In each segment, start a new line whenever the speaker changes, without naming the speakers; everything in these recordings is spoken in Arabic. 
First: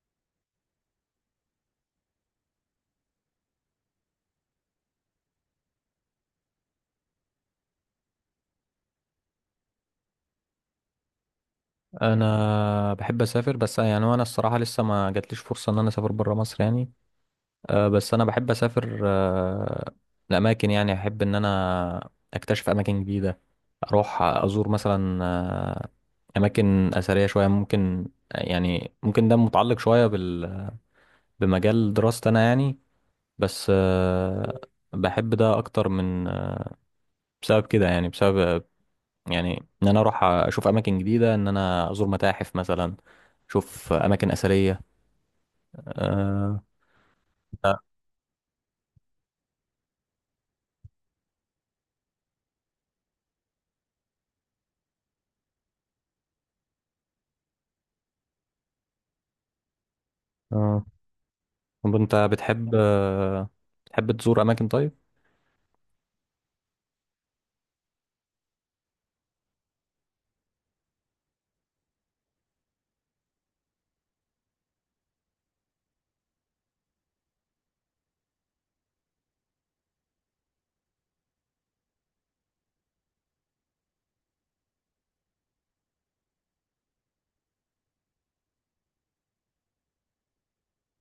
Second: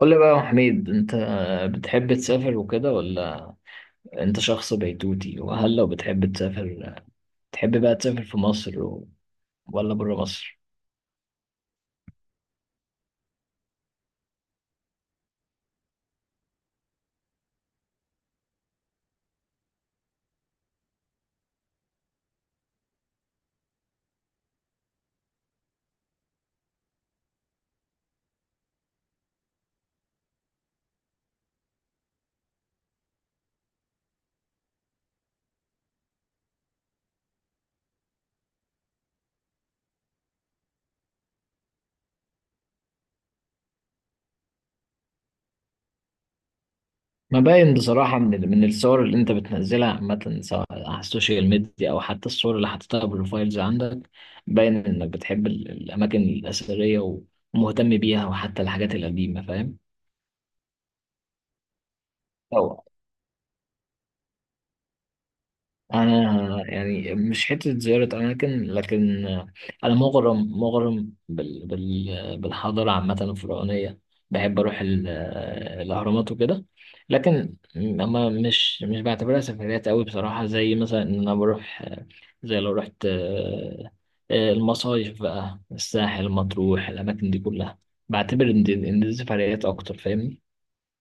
قول لي بقى يا حميد، انت بتحب تسافر وكده ولا انت شخص بيتوتي؟ وهل لو بتحب تسافر تحب بقى تسافر في مصر و- ولا بره مصر؟
انا بحب اسافر، بس يعني وانا الصراحه لسه ما جاتليش فرصه ان انا اسافر بره مصر يعني. بس انا بحب اسافر لاماكن، يعني احب ان انا اكتشف اماكن جديده، اروح ازور مثلا اماكن اثريه شويه ممكن، يعني ممكن ده متعلق شويه بمجال دراستي انا يعني. بس بحب ده اكتر من بسبب كده، يعني بسبب يعني ان انا اروح اشوف اماكن جديده، ان انا ازور متاحف مثلا، شوف اماكن اثريه. آه.
ما باين
لا.
بصراحة من من الصور اللي انت بتنزلها عامة، سواء على السوشيال ميديا او حتى الصور اللي حاططها بروفايلز عندك. باين انك بتحب الاماكن الاثرية ومهتم بيها، وحتى الحاجات القديمة، فاهم؟
آه. طب انت بتحب، بتحب تزور اماكن؟ طيب.
انا يعني مش حته زياره اماكن، لكن انا مغرم مغرم بالحضاره عامه الفرعونيه. بحب اروح الاهرامات وكده، لكن اما مش بعتبرها سفريات قوي بصراحه، زي مثلا ان انا بروح، زي لو رحت المصايف بقى، الساحل، مطروح، الاماكن دي كلها بعتبر ان دي سفريات اكتر، فاهمني؟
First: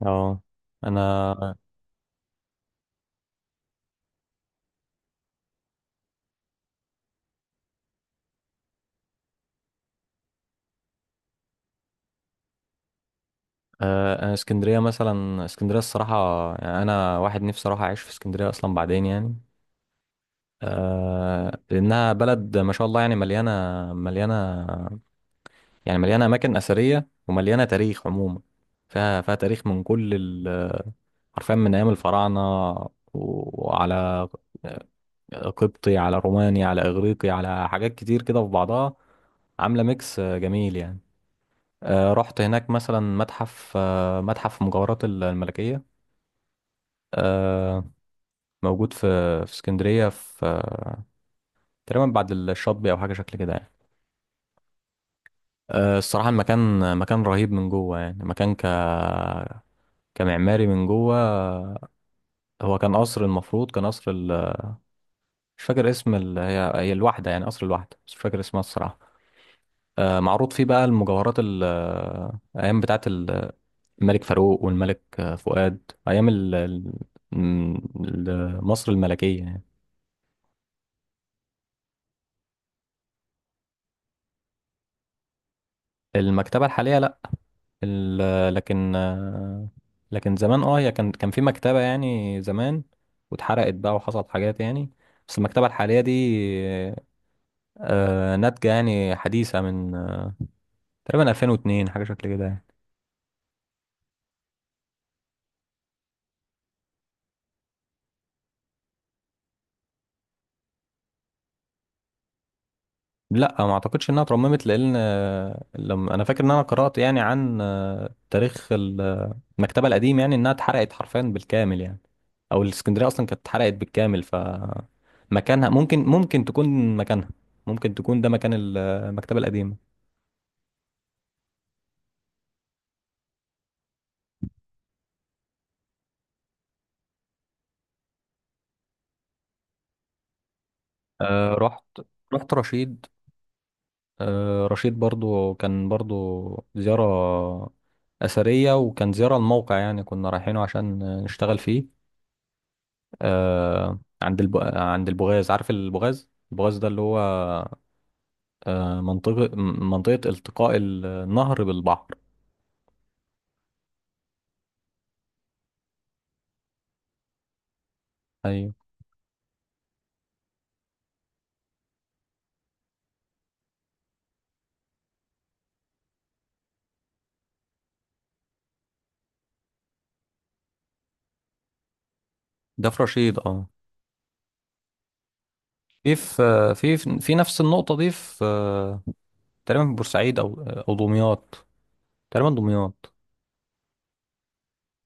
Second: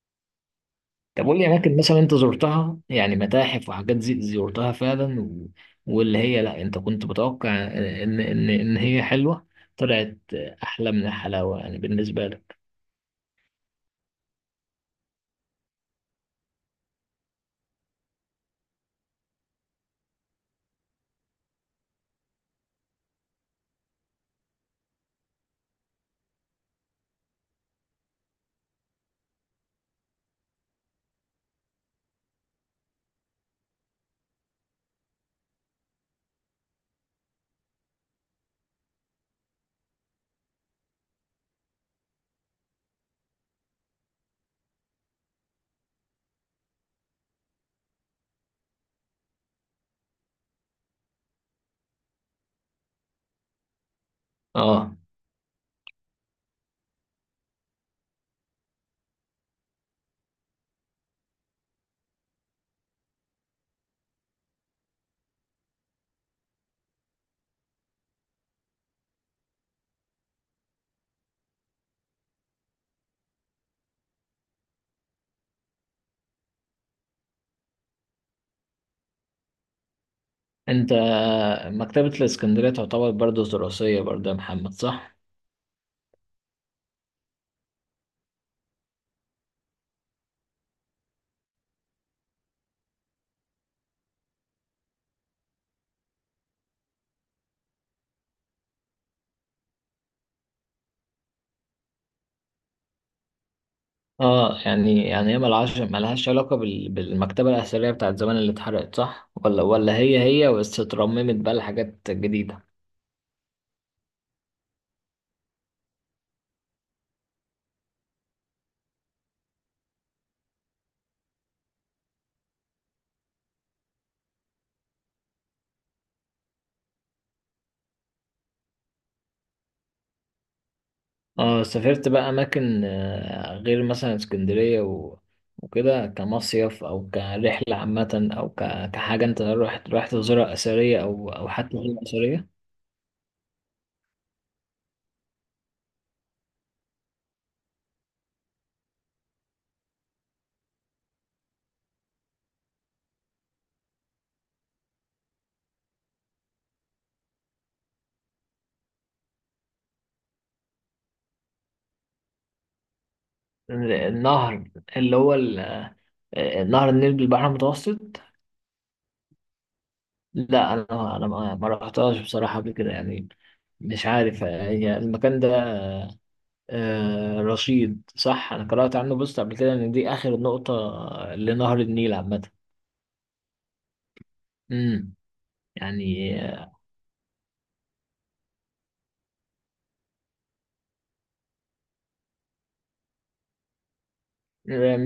اه، انا.
طب قول لي اماكن مثلا انت زرتها، يعني متاحف وحاجات زي زرتها فعلا واللي هي لا، انت كنت متوقع ان هي حلوه، طلعت احلى من الحلاوه، يعني بالنسبه لك.
آه، انا اسكندريه مثلا، اسكندريه الصراحه، يعني انا واحد نفسي اروح اعيش في اسكندريه اصلا بعدين يعني. آه، لانها بلد ما شاء الله، يعني مليانه، مليانه، يعني مليانه اماكن اثريه ومليانه تاريخ عموما. فيها تاريخ من كل حرفيا من ايام الفراعنه، وعلى قبطي، على روماني، على إغريقي، على حاجات كتير كده في بعضها، عاملة ميكس جميل يعني. رحت هناك مثلا متحف، متحف مجوهرات الملكية، آه، موجود في، في اسكندرية، في تقريبا بعد الشاطبي أو حاجة شكل كده يعني.
اه،
الصراحة المكان مكان رهيب من جوه، يعني مكان كمعماري من جوه. هو كان قصر، المفروض كان قصر مش فاكر اسم هي الواحدة، يعني قصر الواحدة، بس مش فاكر اسمها الصراحة. معروض فيه بقى المجوهرات ايام بتاعه الملك فاروق والملك فؤاد، ايام م- مصر الملكيه يعني.
انت مكتبه الاسكندريه تعتبر برضه دراسيه برضه يا محمد، صح؟
المكتبه الحاليه لا. لكن لكن زمان اه هي كان في مكتبه يعني زمان، واتحرقت بقى وحصلت حاجات يعني. بس المكتبه الحاليه دي ناتجه يعني، حديثه من تقريبا 2002، حاجه شكل كده يعني.
اه، يعني هي ملهاش علاقه بالمكتبه الاثريه بتاعت زمان اللي اتحرقت، صح؟ ولا هي هي بس اترممت بقى لحاجات جديده؟
لا، ما اعتقدش انها اترممت، لان لما انا فاكر ان انا قرأت يعني عن تاريخ المكتبة القديم، يعني انها اتحرقت حرفيا بالكامل يعني. او الاسكندرية اصلا كانت اتحرقت بالكامل، ف مكانها ممكن تكون مكانها، ممكن تكون ده مكان المكتبة القديمة.
اه، سافرت بقى اماكن غير مثلا اسكندريه وكده، كمصيف او كرحله عامه، او كحاجه انت رحت تزورها اثريه او او
آه،
حتى
رحت
غير اثريه؟
رحت رشيد. رشيد برضو كان برضو زيارة أثرية، وكان زيارة الموقع، يعني كنا رايحينه عشان نشتغل فيه. آه عند عند البغاز، عارف البغاز؟ البغاز ده اللي هو آه منطقة منطقة التقاء النهر بالبحر.
النهر اللي هو نهر النيل بالبحر المتوسط.
ايوه،
لا، انا ما رحتهاش بصراحه قبل كده يعني. مش عارف هي المكان ده. آه، رشيد، صح؟ انا قرات عنه بوست قبل كده ان دي اخر نقطه لنهر النيل عامه.
ده في رشيد اه.
امم، يعني.
في في نفس النقطة دي، في تقريبا في بورسعيد او او دمياط، تقريبا دمياط.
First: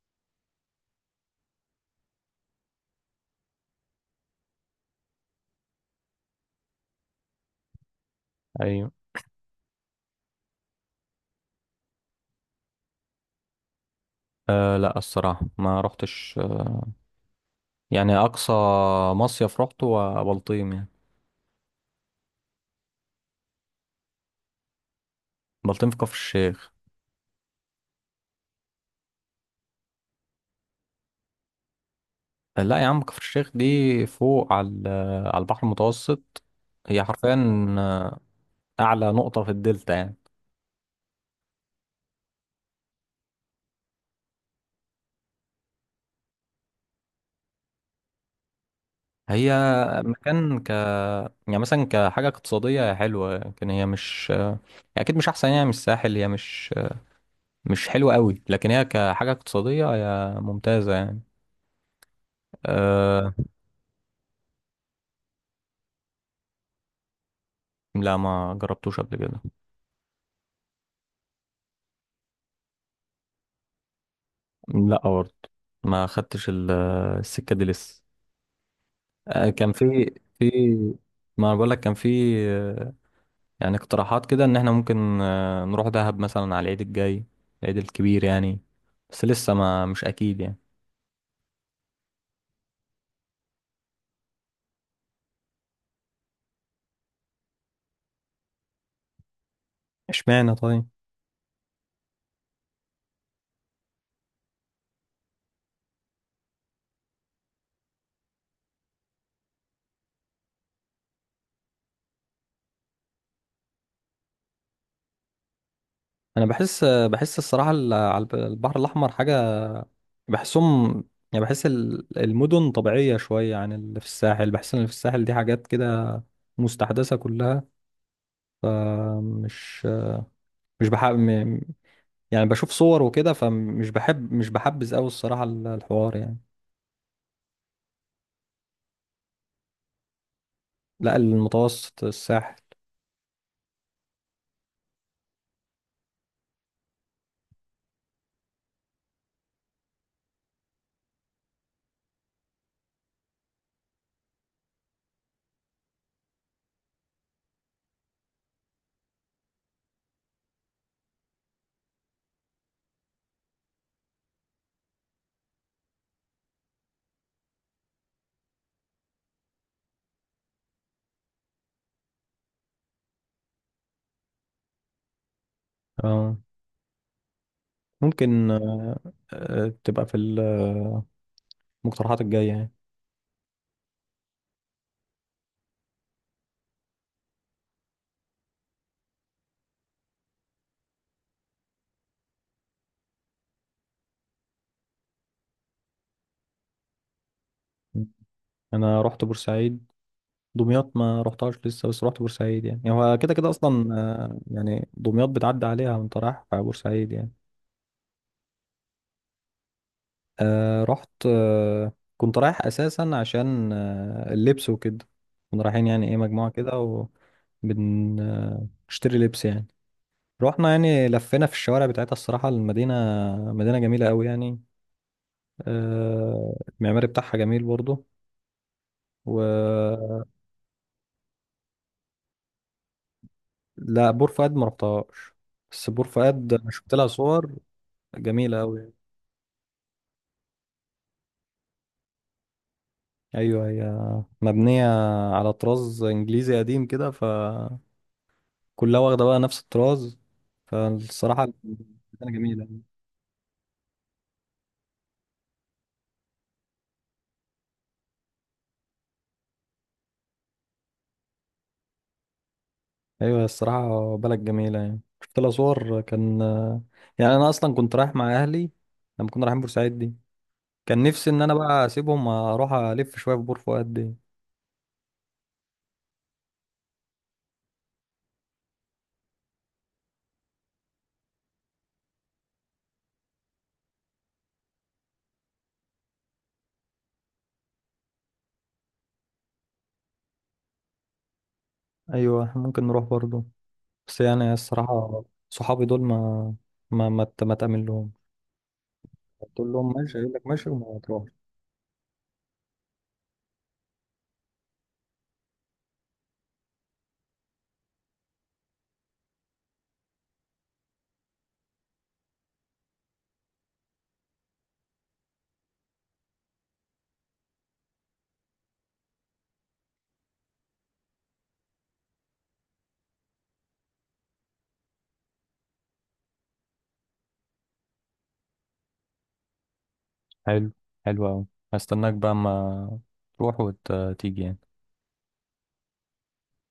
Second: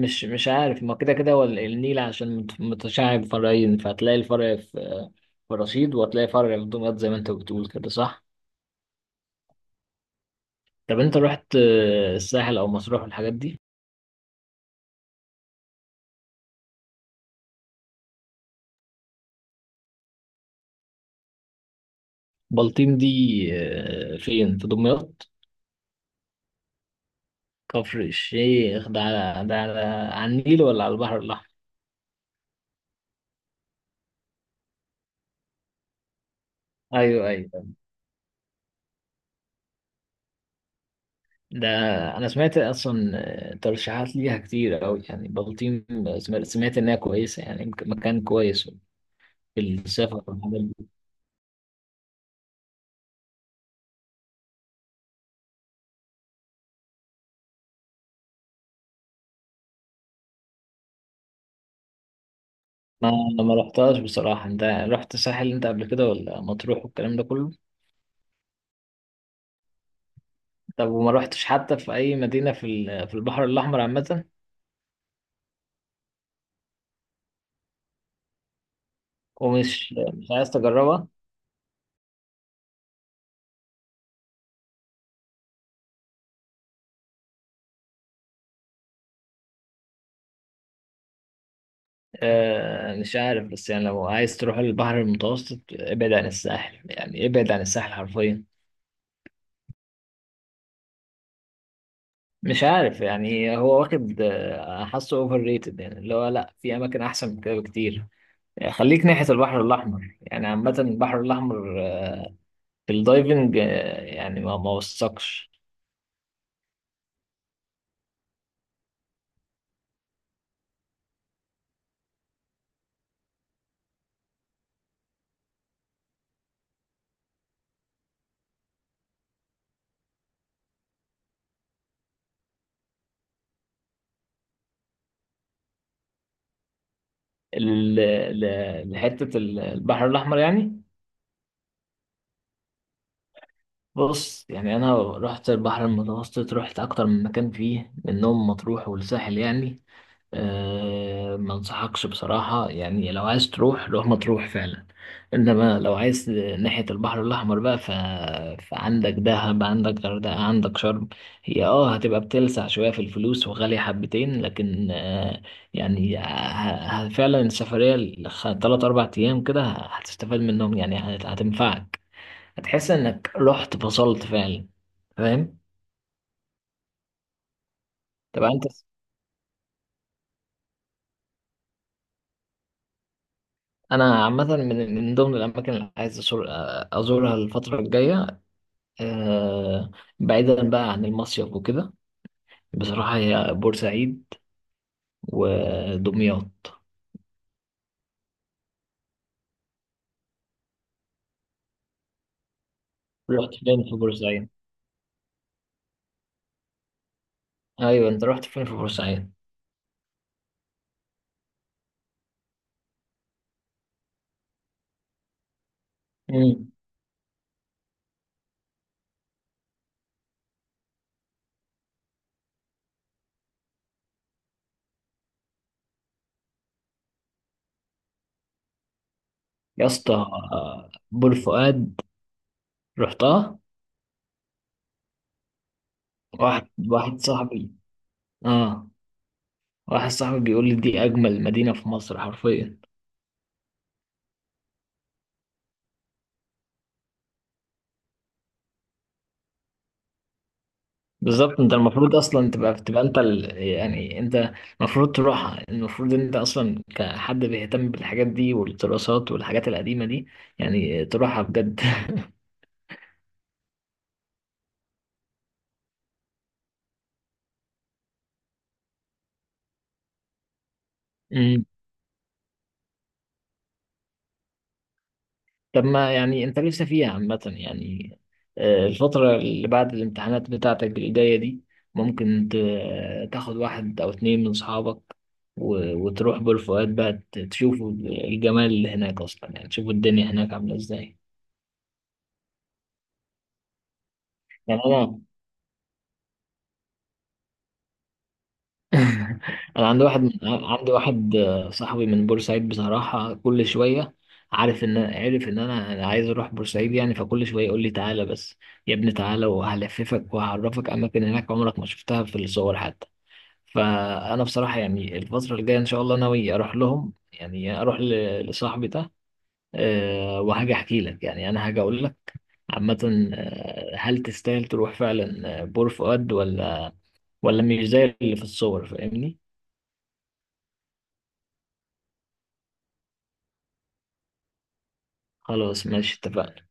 مش عارف، ما كده كده هو ال- النيل عشان متشعب فرعين، فهتلاقي الفرع في في رشيد، وهتلاقي فرع في دمياط، زي ما انت بتقول كده، صح؟
ايوه.
طب انت رحت آه، الساحل او مطروح والحاجات دي؟
آه لا، الصراحة ما رحتش. يعني اقصى مصيف رحته هو بلطيم يعني.
بلطيم دي آه، فين، في دمياط؟
بلطيم في كفر الشيخ.
كفر الشيخ ده على، ده على، على النيل ولا على البحر الاحمر؟
لا يا عم، كفر الشيخ دي فوق على على البحر المتوسط، هي
ايوه،
حرفيا
ايوه.
اعلى نقطه في الدلتا يعني.
ده انا سمعت اصلا آه، ترشيحات ليها كتير قوي يعني، بلطيم. سمعت انها كويسه، يعني مكان كويس
هي
في
مم.
السفر.
مكان يعني مثلا كحاجه اقتصاديه هي حلوه، لكن هي مش اكيد مش احسن، يعني مش الساحل، هي مش حلوه قوي، لكن هي كحاجه اقتصاديه هي ممتازه يعني.
ما
أه.
ما رحتهاش بصراحة. انت رحت الساحل انت قبل كده ولا مطروح والكلام ده كله؟
لا ما جربتوش قبل كده.
طب وما رحتش حتى في اي مدينة في ال- في البحر الاحمر عامة؟
لا برضه، ما خدتش السكه دي لسه. أه كان
ومش
في،
مش
في.
عايز تجربها؟
ما انا بقول لك كان في، يعني اقتراحات كده ان احنا ممكن نروح دهب مثلا على العيد الجاي، العيد الكبير يعني. بس لسه ما مش اكيد يعني.
آه، مش عارف، بس يعني لو عايز تروح البحر المتوسط، ابعد عن الساحل، يعني ابعد عن الساحل حرفيا.
اشمعنى طيب؟
مش عارف يعني، هو واخد آه، حاسه اوفر ريتد، يعني اللي هو لا، في اماكن احسن من كده بكتير. يعني خليك ناحية البحر الاحمر، يعني عامة البحر الاحمر آه، في الدايفنج آه، يعني ما وثقش
انا بحس الصراحه البحر الاحمر حاجه، بحسهم، يعني بحس المدن طبيعيه شويه عن اللي في الساحل، بحس ان اللي في الساحل دي حاجات كده مستحدثه كلها. فمش مش بحب يعني، بشوف صور وكده فمش بحب، مش بحبذ قوي الصراحه الحوار يعني.
ال-، لحتة ال- البحر الأحمر يعني.
لا، المتوسط، الساحل.
بص، يعني أنا رحت البحر المتوسط، رحت أكتر من مكان فيه منهم، مطروح والساحل يعني. أه، ما انصحكش بصراحة. يعني لو عايز تروح، روح مطروح فعلا، انما لو عايز ناحية البحر الاحمر بقى فعندك دهب، عندك غردقة، عندك شرم. هي اه هتبقى بتلسع شوية في الفلوس وغالية حبتين، لكن أه، يعني فعلا السفرية تلات اربع ايام كده هتستفاد منهم، يعني هتنفعك، هتحس انك رحت فصلت فعلا، فاهم؟
آه.
طب
ممكن
انت،
تبقى في المقترحات الجاية يعني.
انا عامه من من ضمن الاماكن اللي عايز أزور ازورها الفتره الجايه آه، بعيدا بقى عن المصيف وكده، بصراحه هي بورسعيد ودمياط.
أنا رحت بورسعيد. دمياط ما رحتهاش لسه، بس رحت بورسعيد، يعني هو كده كده
رحت فين
أصلا.
في بورسعيد؟
يعني دمياط بتعدي عليها وأنت رايح في بورسعيد يعني.
ايوه، انت رحت فين في بورسعيد؟
رحت. كنت رايح أساسا عشان اللبس وكده، كنا رايحين يعني إيه مجموعة
مم.
كده، وبنشتري لبس يعني. رحنا يعني لفينا في الشوارع بتاعتها، الصراحة المدينة مدينة جميلة أوي يعني. المعماري بتاعها جميل برضو
يا
و.
اسطى آه، بور فؤاد، رحتها؟
لا، بور فؤاد ما رحتهاش، بس بور فؤاد
واحد
شفت لها
واحد
صور
صاحبي.
جميلة
اه،
أوي.
واحد صاحبي بيقول لي دي اجمل مدينه في مصر حرفيا.
أيوة هي مبنية على طراز إنجليزي قديم كده، فكلها واخدة بقى نفس الطراز، فالصراحة
بالظبط، انت المفروض
مكانة
اصلا
جميلة.
تبقى انت يعني انت المفروض تروحها. المفروض انت اصلا كحد بيهتم بالحاجات دي والدراسات والحاجات القديمة دي، يعني تروحها بجد.
أيوة الصراحة بلد جميلة، يعني شفت لها صور. كان يعني أنا أصلا كنت رايح مع أهلي لما كنا رايحين بورسعيد دي، كان نفسي إن أنا
امم.
بقى أسيبهم أروح ألف شوية في بور فؤاد دي.
طب، ما يعني انت لسه فيها عامة يعني، آه، الفترة اللي بعد الامتحانات بتاعتك الجاية دي، ممكن تاخد واحد او اتنين من صحابك وتروح بالفؤاد بقى، تشوفوا الجمال اللي هناك اصلا، يعني تشوفوا الدنيا هناك عاملة ازاي.
أيوة إحنا ممكن نروح برضه، بس يعني
يعني انا
الصراحة صحابي دول ما، ما تأمن لهم، تقول
انا
لهم
عندي
ماشي يقول لك ماشي وما تروحش.
واحد آه، صاحبي من بورسعيد بصراحه، كل شويه عارف ان عارف ان انا أنا عايز اروح بورسعيد يعني، فكل شويه يقول لي تعالى بس يا ابني، تعالى وهلففك وهعرفك اماكن هناك عمرك ما شفتها في الصور حتى. فانا بصراحه يعني الفتره الجايه ان شاء الله ناوي اروح لهم، يعني اروح لصاحبي ده آه، وهاجي احكي لك، يعني انا هاجي اقول لك عامه آه، هل تستاهل تروح فعلا آه، بور فؤاد ولا مش زي اللي في الصور، فاهمني؟
حلو، حلو أوي. هستناك بقى أما تروح وتيجي يعني.
خلاص ماشي، اتفقنا.